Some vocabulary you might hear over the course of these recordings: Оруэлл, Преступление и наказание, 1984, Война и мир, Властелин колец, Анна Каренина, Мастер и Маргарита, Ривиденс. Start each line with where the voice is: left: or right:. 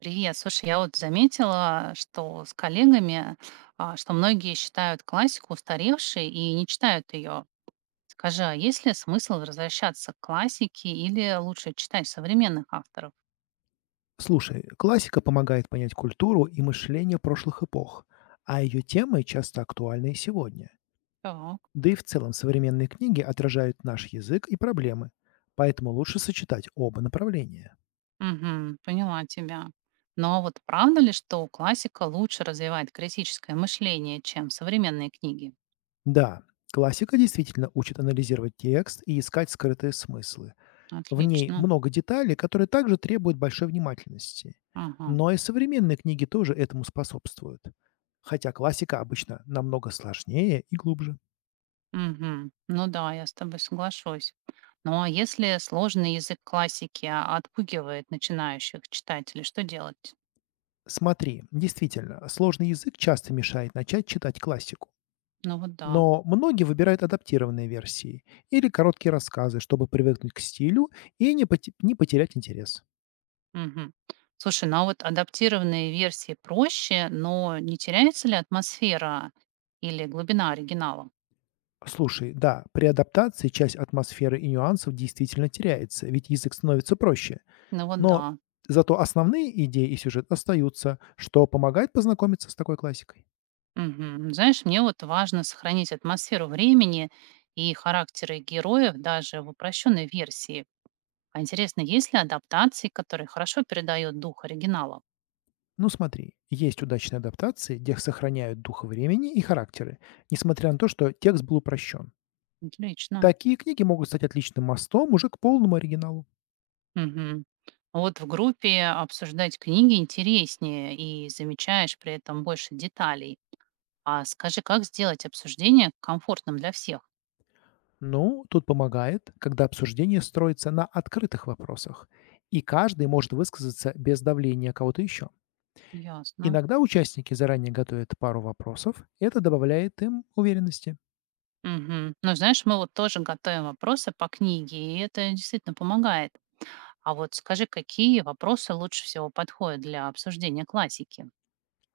right: Привет. Слушай, я вот заметила, что с коллегами, что многие считают классику устаревшей и не читают ее. Скажи, а есть ли смысл возвращаться к классике или лучше читать современных авторов?
left: Слушай, классика помогает понять культуру и мышление прошлых эпох, а ее темы часто актуальны и сегодня.
right: Так.
left: Да и в целом современные книги отражают наш язык и проблемы, поэтому лучше сочетать оба направления.
right: Мгм, поняла тебя. Но вот правда ли, что классика лучше развивает критическое мышление, чем современные книги?
left: Да, классика действительно учит анализировать текст и искать скрытые смыслы. В ней
right: Отлично.
left: много деталей, которые также требуют большой внимательности.
right: Ага.
left: Но и современные книги тоже этому способствуют. Хотя классика обычно намного сложнее и глубже.
right: Мгм. Ну да, я с тобой соглашусь. Ну а если сложный язык классики отпугивает начинающих читателей, что делать?
left: Смотри, действительно, сложный язык часто мешает начать читать классику.
right: Ну вот да.
left: Но многие выбирают адаптированные версии или короткие рассказы, чтобы привыкнуть к стилю и не потерять интерес.
right: Мгм. Слушай, ну а вот адаптированные версии проще, но не теряется ли атмосфера или глубина оригинала?
left: Слушай, да, при адаптации часть атмосферы и нюансов действительно теряется, ведь язык становится проще.
right: Ну вот да.
left: Но зато основные идеи и сюжет остаются, что помогает познакомиться с такой классикой.
right: Мгм. Знаешь, мне вот важно сохранить атмосферу времени и характеры героев даже в упрощенной версии. А интересно, есть ли адаптации, которые хорошо передают дух оригинала?
left: Ну смотри, есть удачные адаптации, где сохраняют дух времени и характеры, несмотря на то, что текст был упрощен.
right: Отлично.
left: Такие книги могут стать отличным мостом уже к полному оригиналу.
right: Мгм. А вот в группе обсуждать книги интереснее и замечаешь при этом больше деталей. А скажи, как сделать обсуждение комфортным для всех?
left: Ну, тут помогает, когда обсуждение строится на открытых вопросах, и каждый может высказаться без давления кого-то еще.
right: Ясно.
left: Иногда участники заранее готовят пару вопросов, это добавляет им уверенности.
right: Мгм. Ну, знаешь, мы вот тоже готовим вопросы по книге, и это действительно помогает. А вот скажи, какие вопросы лучше всего подходят для обсуждения классики?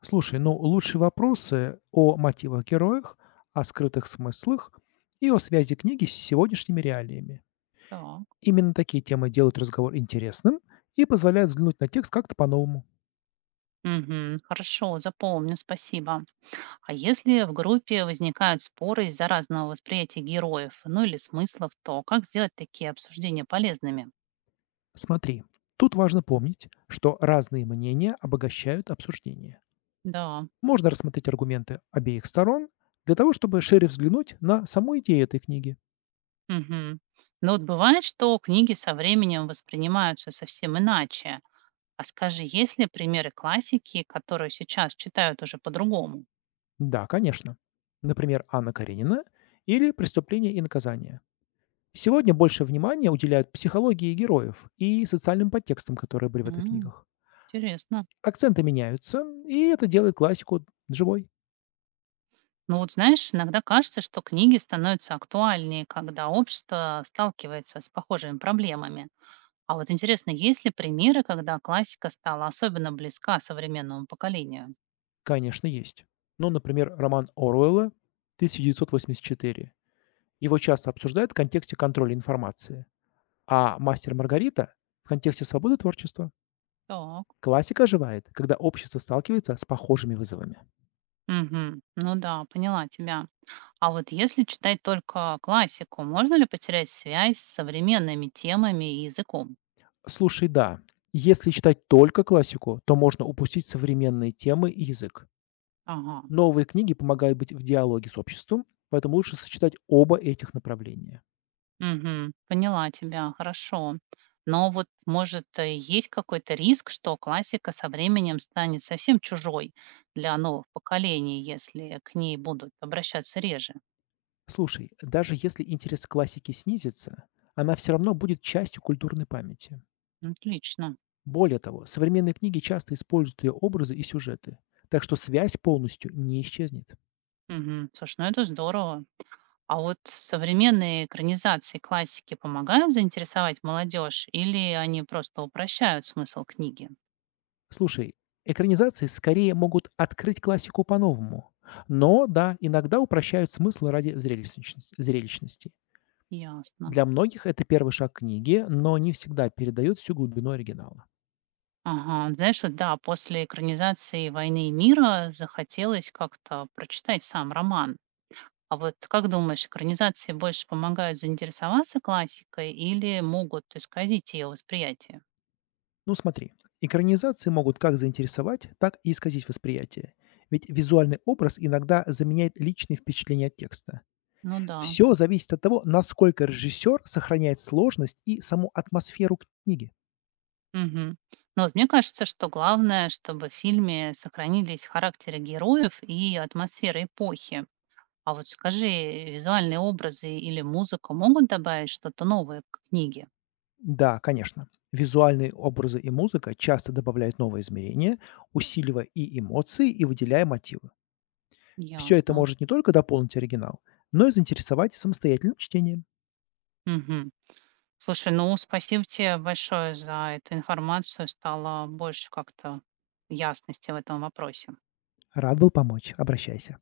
left: Слушай, ну лучшие вопросы о мотивах героях, о скрытых смыслах и о связи книги с сегодняшними реалиями.
right: Так.
left: Именно такие темы делают разговор интересным и позволяют взглянуть на текст как-то по-новому.
right: Мгм. Хорошо, запомню, спасибо. А если в группе возникают споры из-за разного восприятия героев, ну или смыслов, то как сделать такие обсуждения полезными?
left: Смотри, тут важно помнить, что разные мнения обогащают обсуждение.
right: Да.
left: Можно рассмотреть аргументы обеих сторон для того, чтобы шире взглянуть на саму идею этой книги.
right: Мгм. Но вот бывает, что книги со временем воспринимаются совсем иначе. А скажи, есть ли примеры классики, которую сейчас читают уже по-другому?
left: Да, конечно. Например, Анна Каренина или «Преступление и наказание». Сегодня больше внимания уделяют психологии героев и социальным подтекстам, которые были в этих
right: М,
left: книгах.
right: интересно.
left: Акценты меняются, и это делает классику живой.
right: Ну вот знаешь, иногда кажется, что книги становятся актуальнее, когда общество сталкивается с похожими проблемами. А вот интересно, есть ли примеры, когда классика стала особенно близка современному поколению?
left: Конечно, есть. Ну, например, роман Оруэлла «1984». Его часто обсуждают в контексте контроля информации, а «Мастер и Маргарита» — в контексте свободы творчества.
right: Так.
left: Классика оживает, когда общество сталкивается с похожими вызовами.
right: Мгм. Ну да, поняла тебя. А вот если читать только классику, можно ли потерять связь с современными темами и языком?
left: Слушай, да, если читать только классику, то можно упустить современные темы и язык.
right: Ага.
left: Новые книги помогают быть в диалоге с обществом, поэтому лучше сочетать оба этих направления.
right: Мгм. Поняла тебя, хорошо. Но вот, может, есть какой-то риск, что классика со временем станет совсем чужой для новых поколений, если к ней будут обращаться реже?
left: Слушай, даже если интерес к классике снизится, она все равно будет частью культурной памяти.
right: Отлично.
left: Более того, современные книги часто используют ее образы и сюжеты, так что связь полностью не исчезнет.
right: Угу. Слушай, ну это здорово. А вот современные экранизации классики помогают заинтересовать молодежь или они просто упрощают смысл книги?
left: Слушай, экранизации скорее могут открыть классику по-новому, но, да, иногда упрощают смысл ради зрелищности.
right: Ясно.
left: Для многих это первый шаг книги, но не всегда передает всю глубину оригинала.
right: Ага, знаешь, вот да, после экранизации «Войны и мира» захотелось как-то прочитать сам роман. А вот как думаешь, экранизации больше помогают заинтересоваться классикой или могут исказить ее восприятие?
left: Ну смотри, экранизации могут как заинтересовать, так и исказить восприятие. Ведь визуальный образ иногда заменяет личные впечатления от текста.
right: Ну да.
left: Все зависит от того, насколько режиссер сохраняет сложность и саму атмосферу книги.
right: Мгм. Но вот мне кажется, что главное, чтобы в фильме сохранились характеры героев и атмосфера эпохи. А вот скажи, визуальные образы или музыка могут добавить что-то новое к книге?
left: Да, конечно, визуальные образы и музыка часто добавляют новые измерения, усиливая и эмоции, и выделяя мотивы. Все это
right: Ясно.
left: может не только дополнить оригинал, но и заинтересовать самостоятельным чтением.
right: Мгм. Слушай, ну спасибо тебе большое за эту информацию. Стало больше как-то ясности в этом вопросе.
left: Рад был помочь. Обращайся.